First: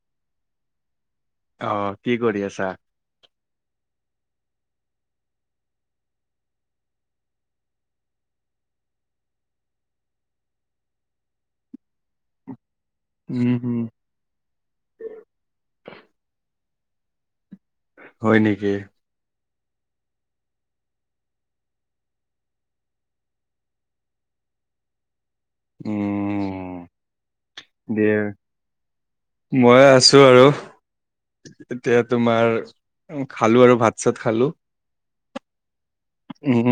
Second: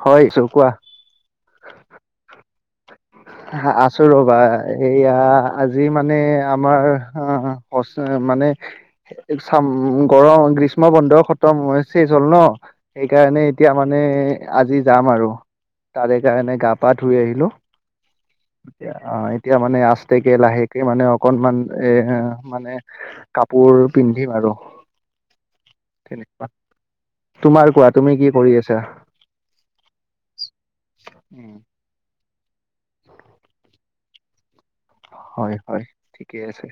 হয়, চ' কোৱা। অ', কি কৰি আছা? আছো ৰ'বা এইয়া আজি মানে আমাৰ মানে ইচাম গৰম গ্ৰীষ্ম বন্ধ খতম হৈছে চেছ হ'ল ন। সেইকাৰণে উম এতিয়া হম মানে আজি যাম আৰু তাৰে কাৰণে গা পা ধুই আহিলো। হয় নেকি? অ', এতিয়া মানে আচতেকে লাহেকে মানে অকনমান এ মানে কাপোৰ পিন্ধিম আৰু তেনেকুৱা। উম তোমাৰ কোৱা দে তুমি কি কৰি আছা? মই আছো আৰু এতিয়া তোমাৰ খালো আৰু ভাত চাত খালো। হয়, হয় ঠিকে আছে উম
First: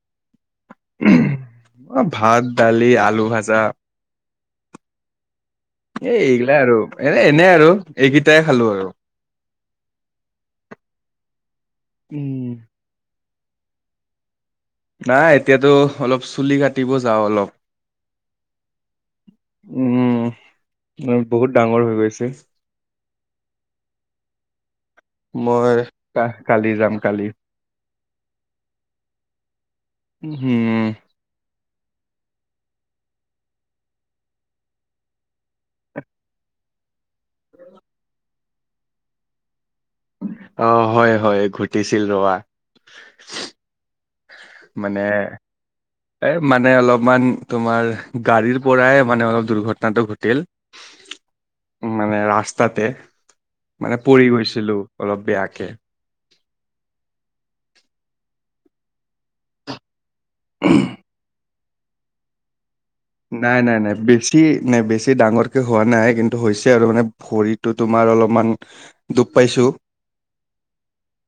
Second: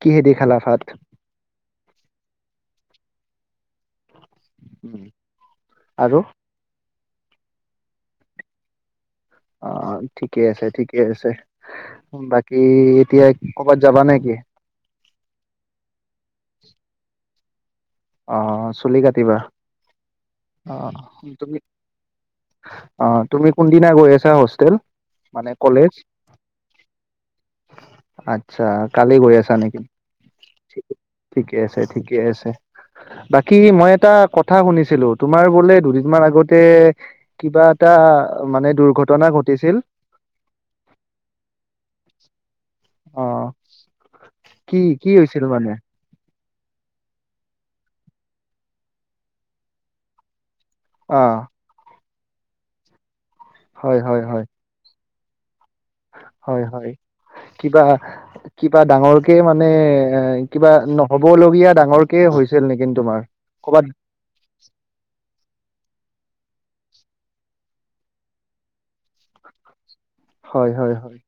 কিহেদি খালা ভাত? ভাত দালি আলু ভাজা। উম, আৰু এই এ আৰু এনে আৰু এইকেইটাই খালোঁ আৰু। অ', ঠিকে আছে, ঠিকে আছে, উম বাকী এতিয়া কৰ'বাত যাবা নেকি? নাই, এতিয়াতো অলপ চুলি কাটিব যাওঁ অলপ। অ', চুলি কাটিবা? উম, অ বহুত তুমি ডাঙৰ হৈ গৈছে। অ', তুমি কোনদিনা গৈ আছা হোষ্টেল মানে মই কলেজ? কা- কালি যাম কালি আচ্ছা, কালি গৈ আছা নেকি? উম, হুম। ঠিকে আছে, ঠিকে আছে। বাকী মই এটা কথা শুনিছিলোঁ তোমাৰ বোলে দুদিনমান আগতে। কিবা এটা মানে দুৰ্ঘটনা ঘটিছিল। অ', হয়, হয় ঘটিছিল ৰবা। অ'। কি মানে কি হৈছিল মানে এ, মানে অলপমান তোমাৰ গাড়ীৰ পৰাই মানে অলপ দুৰ্ঘটনাটো ঘটিল। অ'। মানে ৰাস্তাতে হয় মানে হয় পৰি হয় গৈছিলোঁ অলপ বেয়াকে। হয়, হয় কিবা, কিবা ডাঙৰকে মানে এ, কিবা নহ'বলগীয়া ডাঙৰ কে হৈছিল নেকি তোমাৰ? নাই, নাই, ক'বাত নাই, বেছি। নে বেছি ডাঙৰকে হোৱা নাই, কিন্তু হৈছে আৰু মানে ভৰিটো তোমাৰ অলপমান। দুখ পাইছোঁ। হয়, হয়, হয়।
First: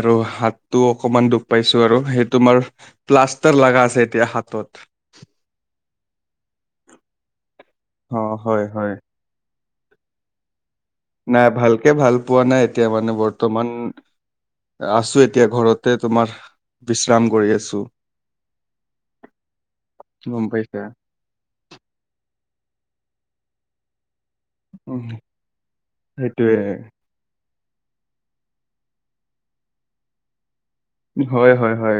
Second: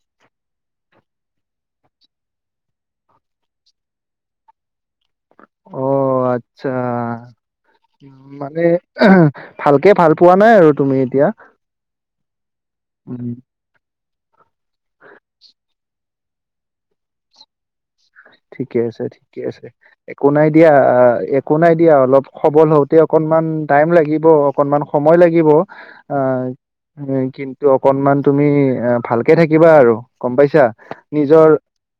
আৰু হাতটো অকমান দুখ পাইছোঁ আৰু সেইতোমাৰ প্লাষ্টাৰ লাগা আছে এতিয়া হাতত। অ', আচ্ছা, উম, অ মানে হয় হয় ভালকে ভাল পোৱা নাই আৰু তুমি। এতিয়া নাই ভালকে ভাল পোৱা নাই, এতিয়া মানে উম বৰ্তমান আছোঁ এতিয়া ঘৰতে। তোমাৰ বিশ্ৰাম কৰি আছোঁ। ঠিকে আছে, ঠিকে আছে একো গম নাই দিয়া। পাইছা একো নাই দিয়া অলপ সবল হওঁতে অকনমান টাইম লাগিব। অকনমান উম সময় লাগিব অ', সেইটোয়ে কিন্তু অকনমান তুমি এ, ভালকে থাকিবা আৰু গম পাইছা, নিজৰ হয়, হয়, হয়।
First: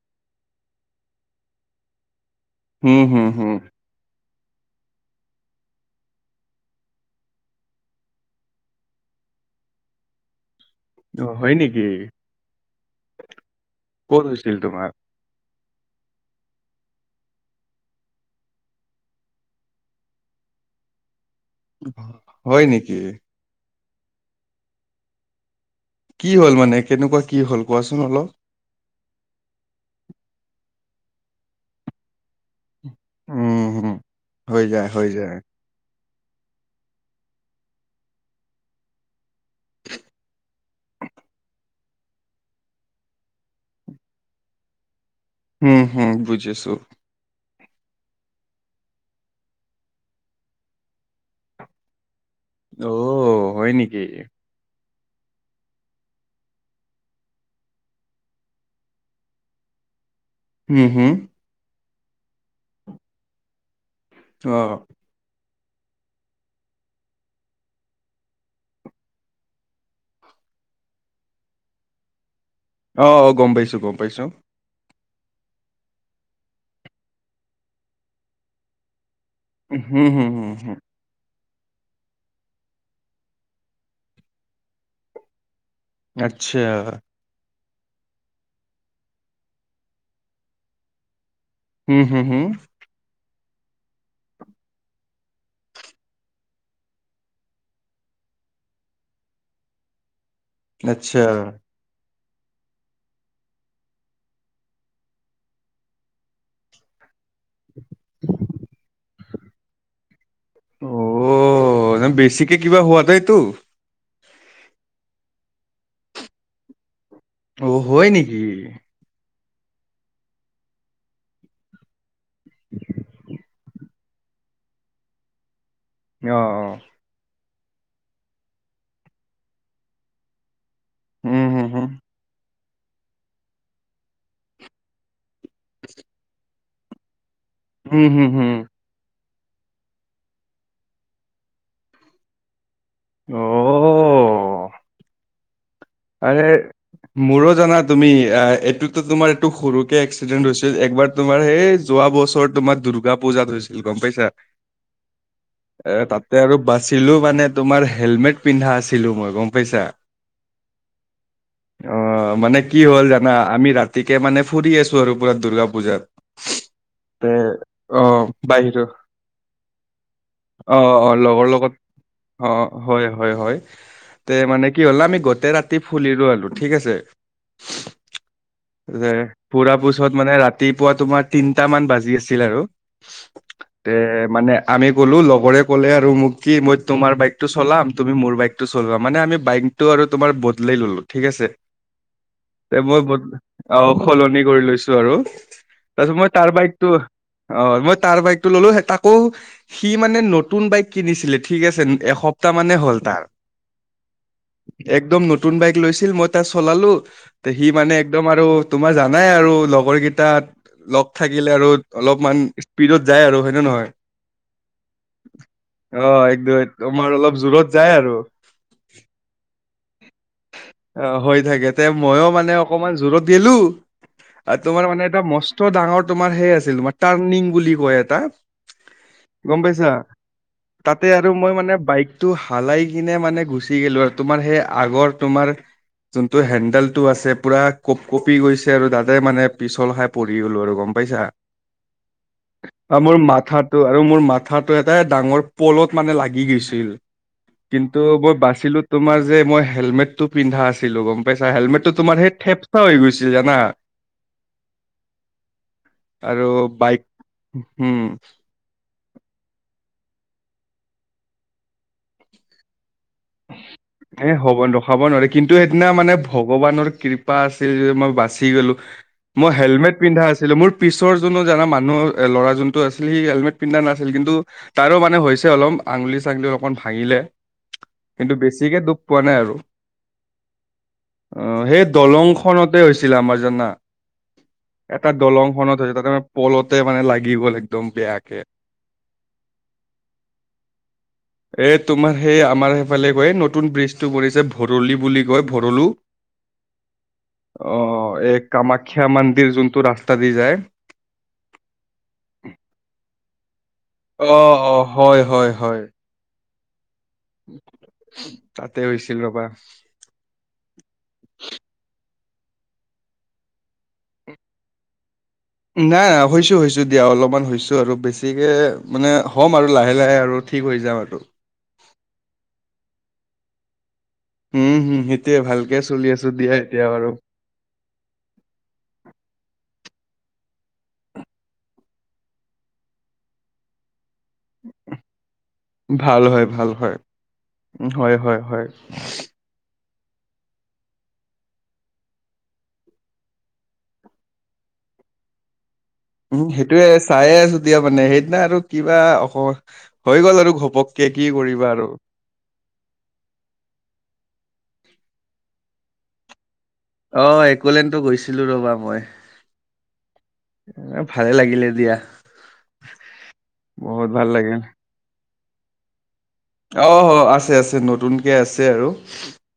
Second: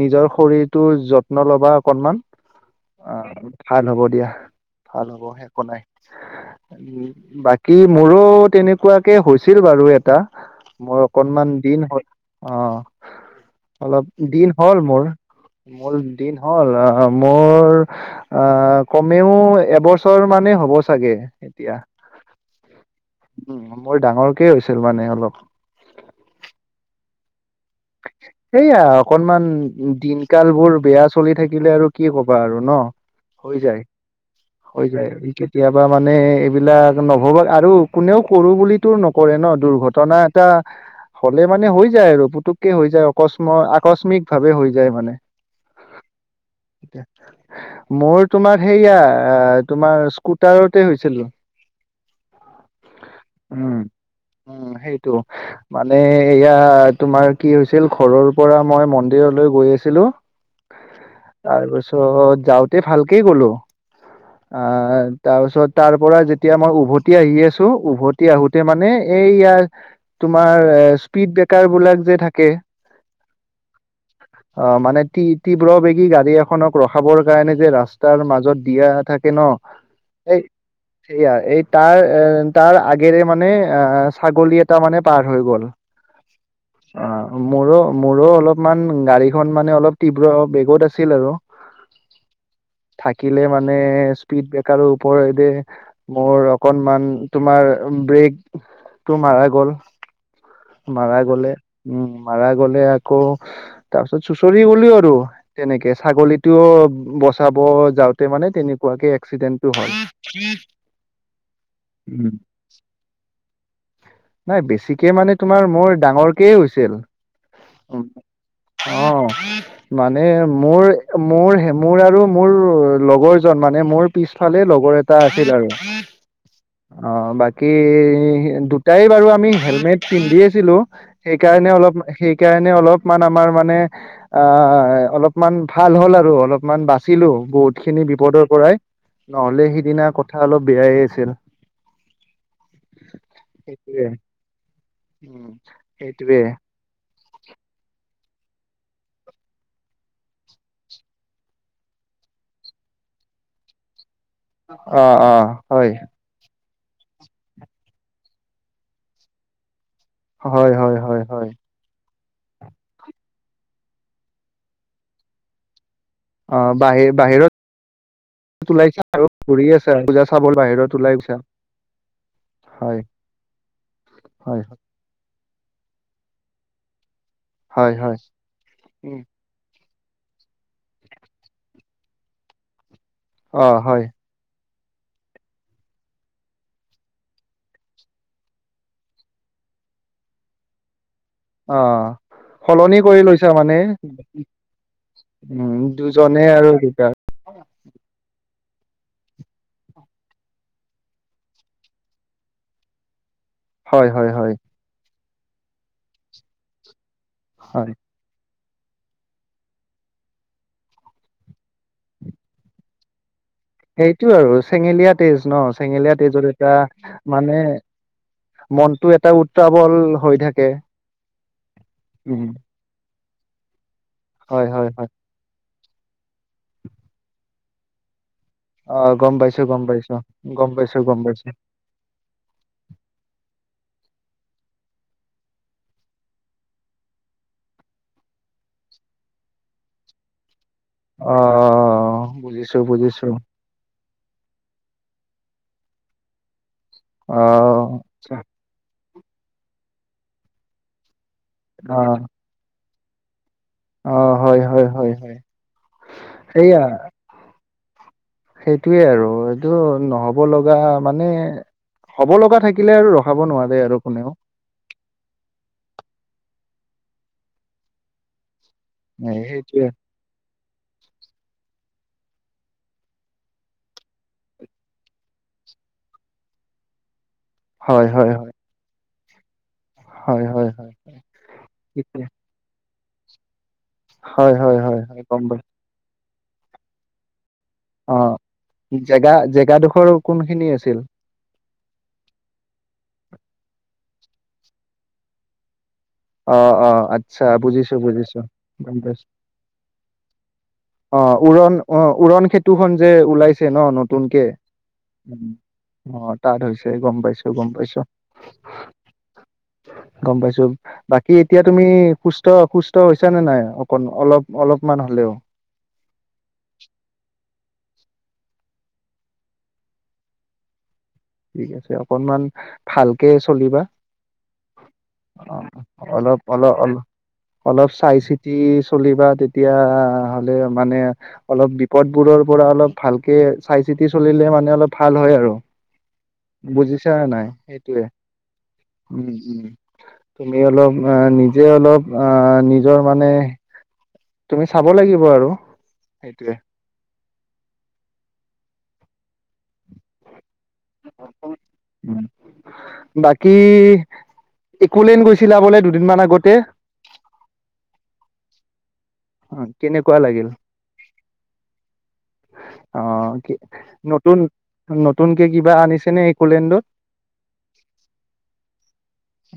নিজৰ শৰীৰটো যত্ন ল'বা অকনমান। হুম, অ', হুম, হুম। ভাল হ'ব দিয়া ভাল হ'ব একো নাই। বাকী মোৰো তেনেকুৱাকে হৈছিল বাৰু এটা। মোৰ অ', অকনমান হয় নেকি? দিন হল, অ', অলপ ক'ত হৈছিল দিন হ'ল তোমাৰ? মোৰ। মোৰ দিন হ'ল, অ', মোৰ অ', কমেও এবছৰ মানেই হ'ব চাগে। এতিয়া হয় নেকি? উম, মোৰ ডাঙৰকে হৈছিল মানে অলপ। কি হ'ল মানে কেনেকুৱা কি হ'ল? কোৱাচোন অলপ? সেইয়া অকনমান দিনকাল বোৰ বেয়া চলি থাকিলে আৰু কি কবা আৰু ন? হৈ উম, যায় হুম। হৈ যায়। কেতিয়াবা মানে এইবিলাক নভবা আৰু কোনেও কৰো বুলিতো নকৰে ন? দুৰ্ঘটনা এটা হ'লে মানে হৈ যায় আৰু পুতুককে হৈ যায় অকস্ম-আকস্মিক ভাৱে হৈ যায় মানে। উম, হুম, বুজিছোঁ। মোৰ তোমাৰ সেয়া, আ তোমাৰ স্কুটাৰতে হৈছিল। অ, হয় নেকি? উ, সেইটো। মানে এয়া তোমাৰ কি হৈছিল, ঘৰৰ পৰা মই মন্দিৰলৈ গৈ আছিলোঁ। উম হুম। তাৰপিছত, যাওঁতে ভালকেই গ'লো। অ', আহ তাৰপিছত তাৰ পৰা যেতিয়া মই উভতি আহি আছো, উভতি আহোঁতে মানে এইয়াৰ তোমাৰ স্পীড ব্ৰেকাৰ বোলাক যে থাকে। অ, অ। গম পাইছোঁ। গম পাইছোঁ। অ, মানে তীব্ৰ বেগী গাড়ী এখনক ৰখাবৰ কাৰণে যে ৰাস্তাৰ মাজত দিয়া থা কে ন', হুম, হুম, এই হুম, হুম। সেইয়া, এই তাৰ এ তাৰ আগেৰে মানে আহ ছাগলী এটা মানে পাৰ হৈ গ'ল। আটচা। অ, মোৰো, মোৰো অলপমান গাড়ীখন মানে অলপ তীব্ৰ বেগত আছিল আৰু। হম, হু হু। থাকিলে মানে স্পীড ব্ৰেকাৰৰ ওপৰৰেদে মোৰ অকনমান তোমাৰ ব্ৰেকটো মাৰা গ'ল। আচ্ছা। মাৰা গ'লে, উম মাৰা গ'লে আকৌ তাৰ পিছত চুচৰি গলিও আৰু তেনেকে ছাগলীতটোও ব চাব যাওঁতে মানে তেনেকুৱাকে এক্সিডেন্টটো হ'ল। অ', উম বেছিকে কিবা হোৱা নাইতো? নাই, বেছিকে মানে তোমাৰ মোৰ ডাঙৰকেই হৈছিল। অ', হয় নেকি? অ'। মানে মোৰ, মোৰহে মোৰ আৰু মোৰ লগৰ জন মানে মোৰ পিছফালে লগৰ এটা আছিল আৰু। অ, অ। অ, বাকী দুটাই বাৰু আমি হেলমেট পিন্ধি আছিলোঁ। হুম, হুম, সেইকাৰণে হুম। অলপ, সেইকাৰণে অলপমান আমাৰ মানে আ, অলপমান ভাল হ'ল আৰু অলপমান বাচিলো বহুত হুম, খিনি হুম, বিপদৰ হুম। পৰাই। নহ'লে সিদিনা কথা অলপ বেয়ায়ে আছিল। অ'। সেইটোএ। আৰে মোৰো জানা তুমি, আ এইটোতো তোমাৰ এইটো সৰুকে এক্সিডেন্ট হৈছিল। একবাৰ তোমাৰ সেই যোৱা বছৰ তোমাৰ দুূৰ্গা পূজাত হৈছিল। গম পাইছা। অ, অ। হয়। তে আৰু বাচিলো মানে তোমাৰ হেলমেট পিন্ধা আছিলো মই, গম পাইছা। হয়, হয়। হয়, হয়। অ', মানে কি হ'ল জানা? আমি ৰাতিকে মানে ফুৰি আছো আৰু পুৰা দুূৰ্গা পূজাত অ, বাহিৰ তে অ বাহিৰত বাহিৰৰ ওলাইছা আৰু ঘূৰি আছা। পূজা চাবলৈ অ বাহিৰত অ ওলাইছা। লগৰ অ, হয়। হয়। হয়। তে হয় মানে কি হ'ল আমি গ তে ৰাতি ফুলিলো আৰু ঠিক আছে। হয় হয় যে পুৰা পোছত মানে ৰাতিপুৱা তোমাৰ তিনটা মান বাজি আছিল আৰু। অ এ হয় মানে আমি ক'লো লগৰে ক'লে আৰু মোক কি মই তোমাৰ বাইকটো চলাম, তুমি মোৰ বাইকটো চলা। মানে আমি বাইকটো আৰু তোমাৰ বদলাই ল'লো, ঠিক আছে। অ'। এ, মই সলনি কৰি লৈছা মানে অ সলনি কৰি লৈছো আৰু। উম তাৰপিছত মই দুজনে তাৰ আৰু বাইকটো দুটা অ, মই তাৰ বাইকতটো ল'লো তাকো সি মানে নতুন বাইক কিনিছিলে ঠিক আছে এসপ্তাহ মানে হ'ল তাৰ হয় হয় হয় একদম নতুন বাইক লৈছিল মই তাত চলালো সি হয় মানে একদম আৰু তোমাৰ জানাই আৰু লগৰ কেইটাত লগ থাকিলে আৰু অলপমান স্পীডত যায় আৰু হয়েই নে নহয় সেইটো আৰু চেঙেলীয়া তেজ ন অ চেঙেলীয়া তেজৰ একদম এটা তোমাৰ অলপ মানে জোৰত যায় আৰু মনতটো এটা উত্ত্ৰাৱল হৈ থাকে অ হৈ থাকে তে মইো উম মানে অকমান জোৰত দিলো আৰু হয় তোমাৰ হয় মানে হয় এটা ম ডাঙৰ তোমাৰ সেই আছিল তোমাৰ টাৰ্ণিং বুলি কয় এটা অ পাইছো গম পাইছা পাইছো গম পাইছো তাতে গম আৰু পাইছো মই মানে বাইক টো হালাই কিনে মানে গুচি গলো আৰু তোমাৰ সেই আগৰ তোমাৰ যোনটো হেণ্ডেল টো আছে পুৰা কপ কঁপি গৈছে আৰু তাতে মানে পিছল খাই পঢ়ি গ'লো আৰু গম পাইছা অ বুজিছো মোৰ বুজিছো মাথাত তটো আৰু মোৰ মাথাটো এটা ডাঙৰ পলত মানে লাগি গৈছিল অ কিন্তু মই আচ্ছা বাচিলো তোমাৰ যে মই হেলমেটটো পিন্ধা আছিলো গম পাইছা হেলমেটটো অ তোমাৰ সেই থেপচা হৈ গৈছিল জানা অ হয় হয় হয় হয় আৰু সয়া বাইক উম সেইটোয়ে আৰু এইটো নহ'ব লগা মানে হ'ব লগা থাকিলে আৰু ৰখাব নোৱাৰে আৰু কোনেও এ হ'বন্তখ হব নোৱাৰে কিন্তু সেইদিনা মানে ভগৱানৰ কৃপা আছিল যে মই বাচি গলো এ মই সেইটোৱে হেলমেট পিন্ধা আছিলো মোৰ পিছৰ যোনো জানা মানুহ ল'ৰা যোনটো আছিল সি হেলমেট পিন্ধা নাছিল কিন্তু তাৰো মানে হৈছে অলপ আঙুলি চাঙলুলি অলপমান ভাঙিলে হয় হয় কিন্তু হয় বেছিকে দুখ পোৱা নাই আৰু হয় হয় হয় আহ সেই সেইটোৱে দলং খতে হৈছিলে আমাৰ জানা হয় হয় হয় এটা হয় গম দলং পাই খনত হৈছিল তাতেে পলতে মানে লাগিব লাগিব অ জেগা জেগাডোখৰ কোনখিনি আছিল এ তোমাৰ সেই আমাৰ সেইফালে কয় নতুন ব্ৰিজটো পৰিছে ভৰলি বুলি কয় ভৰলো অ অ আচ্ছা অ বুজিছো বুজিছো এই গম কামাখ্যা পাইছো মন্দিৰ যোনটো ৰাস্তা দি যায় অ উৰণ অ উৰণ সেতুখন যে ওলাইছে ন ন নতুনকে অ' অ' হয় হয় হয়। অ তাত হৈছে গম পাইছো াইছো গম পাইছো তাতে হৈছিল ৰ'বা। গম পাইছো বাকী এতিয়া তুমি সুস্থ অসুস্থছ নে নাই অক অলপ অলপমান হলেও নাই নাই হৈছো হৈছো দিয়া অলপমান হৈছো আৰু বেছিকে মানে হ'ম আৰু লাহে লাহে আৰু ঠিক হৈ যাাম আৰুটো ঠিক আছে অকনমান ভালকে চলিবা উম হুম সেইটোয়ে অ ভালকে চলি আছো অলপ দিয়া অলপ এতিয়া অল বাৰু অলপ চাই চিতি চলিবা তেতিয়া হ'লে মানে অলপ বিপদবোৰৰ পৰা অলপ ভালকে চাই চিতি চলিলে মানে অলপ ভাল হয় আৰু ভাল হয় ভাল হয়। বুজিছা নাই উম সেইটোয়ে হয় হয় হয়। উম উম তুমি অলপ অ নিজে অলপ আহ নিজৰ মানে তুমি চাব লাগিব আৰু উম সেইটোয়ে চাইে আছো দিয়া মানে সেইদিনা আৰু কিবা অ হৈ গ'ল আৰু ঘপক কে কি কৰিবা আৰু উম বাকী একোলেন গৈছিলা বোলে দুদিনমান আগতে অ একোলেনো গৈছিলো ৰবা মই অ কেনেকুৱা লাগিল এ ভালে লাগিলে দিয়া অ কি বহুত ভাল নতুন লাগিল নতুনকে কিবা আনিছে নে একোলেণ্ডত অ আছে আছে নতুনকে আছে আৰু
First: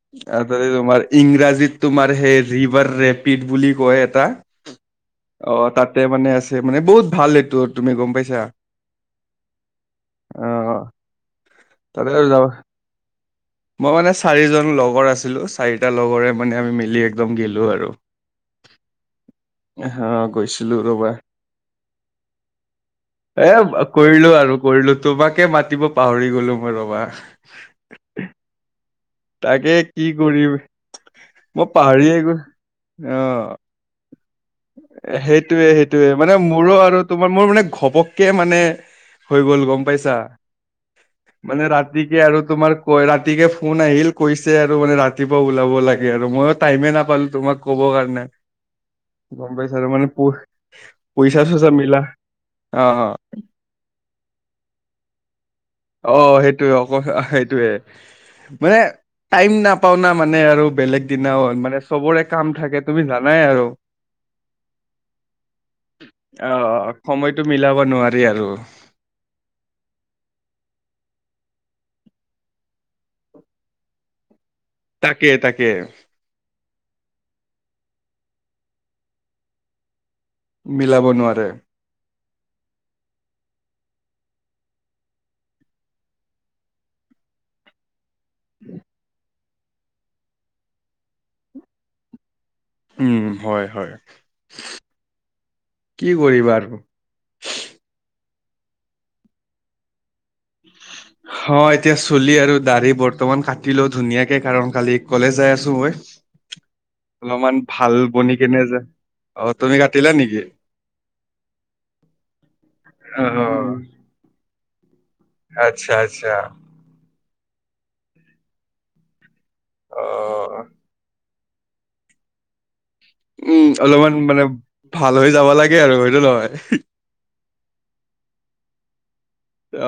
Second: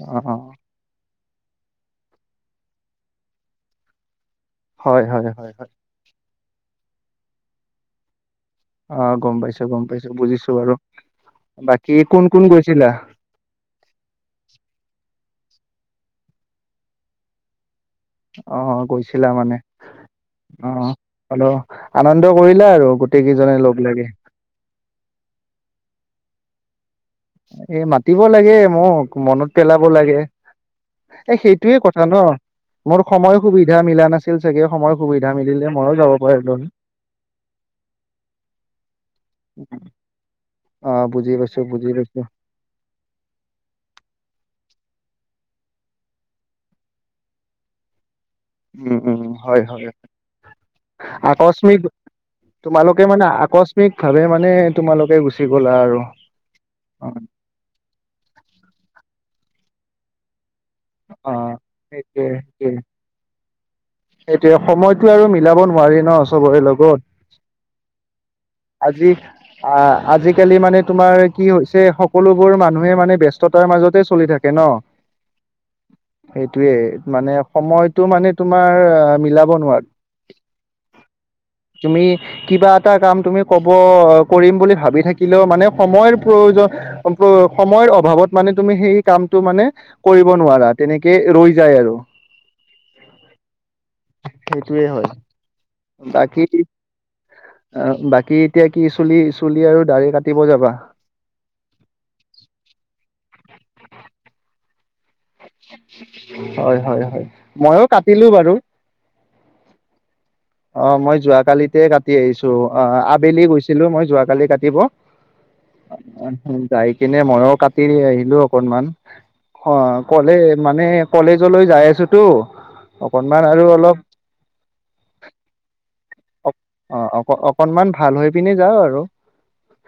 অ', অ', ত তোমাৰ ইংৰাজীত তোমাৰ সেই ৰিভাৰ ৰেপিড বুলি কয় এটা হয়, হয়, হয়, অ হয়। তাত মানে আছে মানে বহুত ভাল এইটো তুমি গম পাইছা অ গম পাইছো গম পাইছো অ বুজিছো আৰু বাকী তাতে কোন আৰু কোন যাবা গৈছিলা মই মানে চাৰিজন লগৰ আছিলো চাৰিটা লগৰে মানে আমি মিলি একদম গেলোঁ আৰু অ গৈছিলা মানে গৈছো অ অল আনন্দ কৰিলো আৰু গোটেই এ কেইজনে লগ লাগে কৰিলো আৰু কৰিলো তোমাকে মাতিব পাহৰি গলো মই ৰবা এই মাতিব লাগে মোক মনত তাকে পেলাব কি লাগে কৰিম এ মই সেইটোয়ে কথা ন পাহৰিয়ে গলো মোৰ সময়ো অ সুবিধা মিলান ন ছিল চাগে সময় সুবিধা সেইটোয়ে মিলিলে ময়ো সেইটোয়ে যাব মানে পাৰিলো হয়। মোৰো আৰু তোমাৰ মোৰ মানে ঘবককে মানে হৈ গল গম পাইছা অ বুজি পাইছ মানে বুজি পছ ৰাতিকে আৰু তোমাৰ ক ৰাতিকে ফোন আহিল কৈছে আৰু মানে ৰাতিপুৱা ওলাব লাগে আৰু মইো টাইমে নাপালো তোমাক ক'ব কাৰণে উম উম গম হয় পাইছা হয় আৰু মানে প পইচা চইচা আকস্মিক মিলা অ তোমালোকে মানে আকস্মিক ভাৱে মানে তোমালোকে গু চি গ'লা আৰু অ সেইটোয়ে অক অ', সেইটোয়ে মানে টাইম নাপাও ন মানে আৰু বেলেগ দিনা অ', হল মানে চবৰে সেইটোৱে, কাম সেইটোৱে। থাকে তুমি জানাই আৰু সেইটোৱে সময়টো আৰু মিলাব নোৱাৰি ন অ চবৰে লগত সময়তটো মিলাব নোৱাৰি আৰু আজি আ আজিকালি মানে তোমাৰ কি হৈছে সকলোবোৰ মানুহে মানে ব্যস্ততাৰ মাজতে চলি থাকে ন তাকে তাকে সেইটোয়ে মানে সময়তটো মানে তোমাৰ মিলাব নোৱাৰো মিলাব নোৱাৰে তুমি কিবা এটা কাম তুমি কব কৰিম বুলি ভাবি থাকিলেও মানে সময়ৰ প্ৰয়োজন সময়ৰ অভাৱত মানে তুমি সেই কামটো মানে কৰিব নোৱাৰা তেনেকে ৰৈ যায় আৰু উম হয় হয় সেইটোয়ে হয় কি কৰিবা আৰু অ বাকী এতিয়া কি চুলি চুলি আৰু দ়ি কাটিব যাবা অ এতিয়া চলি আৰু দাঢ়ি বৰ্তমান কাটিলও ধুনীয়াকে কাৰণ কালি কলে যাই আছো মই হয় হয় হয় অলপমান মইও ভাল কাটিলো বনি বাৰু কেনে যে অ তুমি কাটিলা নেকি অ মই যোৱাকালিতে কাটি আহিছো অ আবেলি অ' গৈছিলো মই যোৱাকালি কাটিব আচ্ছা আচ্ছা যাই কিনে ময় কাটি আহিলো অকনমান অ কলে অ' মানে কলেজলৈ যাই আছোতো অকনমান আৰু উম অলপ অলপমান মানে ভাল হৈ যাব লাগে আৰু সেইটো নহয় অ অক অকনমান ভাল হৈ পিি যাওঁ আৰু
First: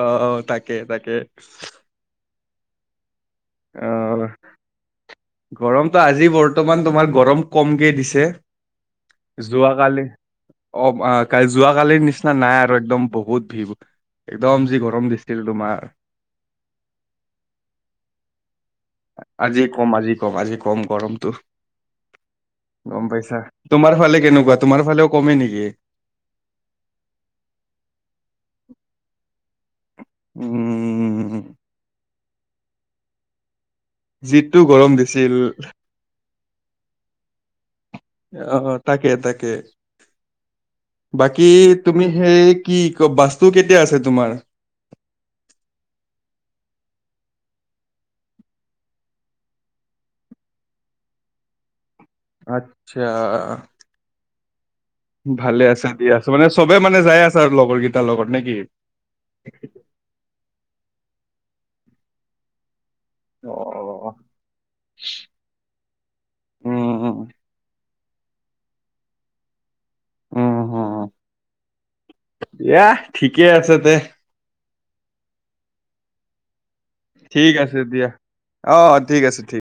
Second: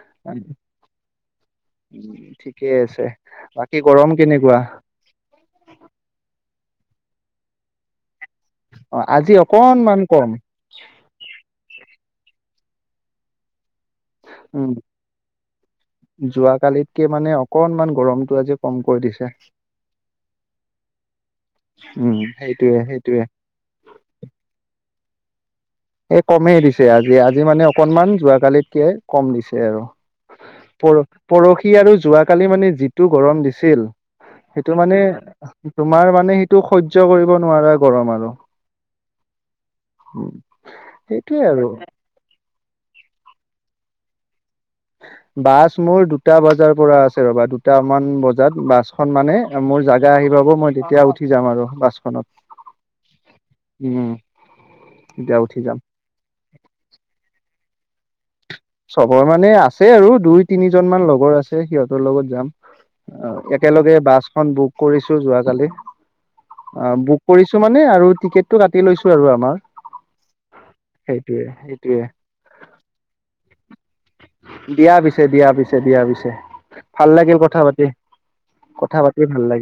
অ তাকে তাকে উম ঠিকে আছে বাকী গৰম কেনেকুৱা গৰমতটো আজি বৰ্তমান তোমাৰ গৰম কমকে দিছে অ আজি দুৱ অকনমান কালে কম অ' ক যোৱাকালিৰ নিচিনা নাই আৰু একদম বহুত ভিৰ একদম যি গৰম দিছিল তোমাৰ। যোৱা কালিতকে মানে অকনমান গৰমটো আজি কমকৈ দিছে আজি কম, আজি কম, আজি কম, গৰমটো, উম সেইটোয়ে গম সেইটোয়ে পাইছা? তোমাৰ ফালে কেনেকুৱা, তোমাৰ ফালেও কমে নেকি? এই কমেই দিছে আজি-আজি মানে অকনমান যোৱাকালিতকে কম দিছে আৰু। উম পৰ-পৰহি আৰু যোৱাকালি মানে যিটো গৰম দিছিল যিটো সেইটো গৰম মানে দিছিল তোমাৰ মানে সেইটো সহ্য কৰিব নোৱাৰা গৰম আৰু অ', তাকে-তাকে সেইটোয়ে বাকী আৰু তুমি সেই কি বাছটো কেতিয়া আছে তোমাৰ? বাছ মোৰ দুটা বজাৰ পৰা আছে ৰ'বা দুটামান বজাত বাছ খন মানে মোৰ জাগা আহি পাব। মই তেতিয়া উঠি যাম আৰু বাছখনত। আটচ্ছা। উম। তেতিয়া উঠি ভালে যাম আছা দিয়া মানে চবে মানে যাই আছে আৰু লগৰ কেইটাৰ লগত নে কি? চবৰ মানে আছে আৰু দুই তিনিজন মান লগৰ আছে সিহঁতৰ লগত যাম। অ' একেলগে বাছখন বুক কৰিছো যোৱাকালি। উম অ' উম বুক কৰিছো মানে আৰু টিকেটটো কাটি লৈছো আৰু আমাৰ। সেইটোৱে সেইটোৱে। এয়া ঠিকে আছে দেহ। দিয়া পিছে, দিয়া পিছে, দিয়া পিছে। ভাল লাগিল ঠিক কথা আছে পাতি, দিয়া অ কথা পাতি ঠিক আছে ভাল ঠিক লাগিল।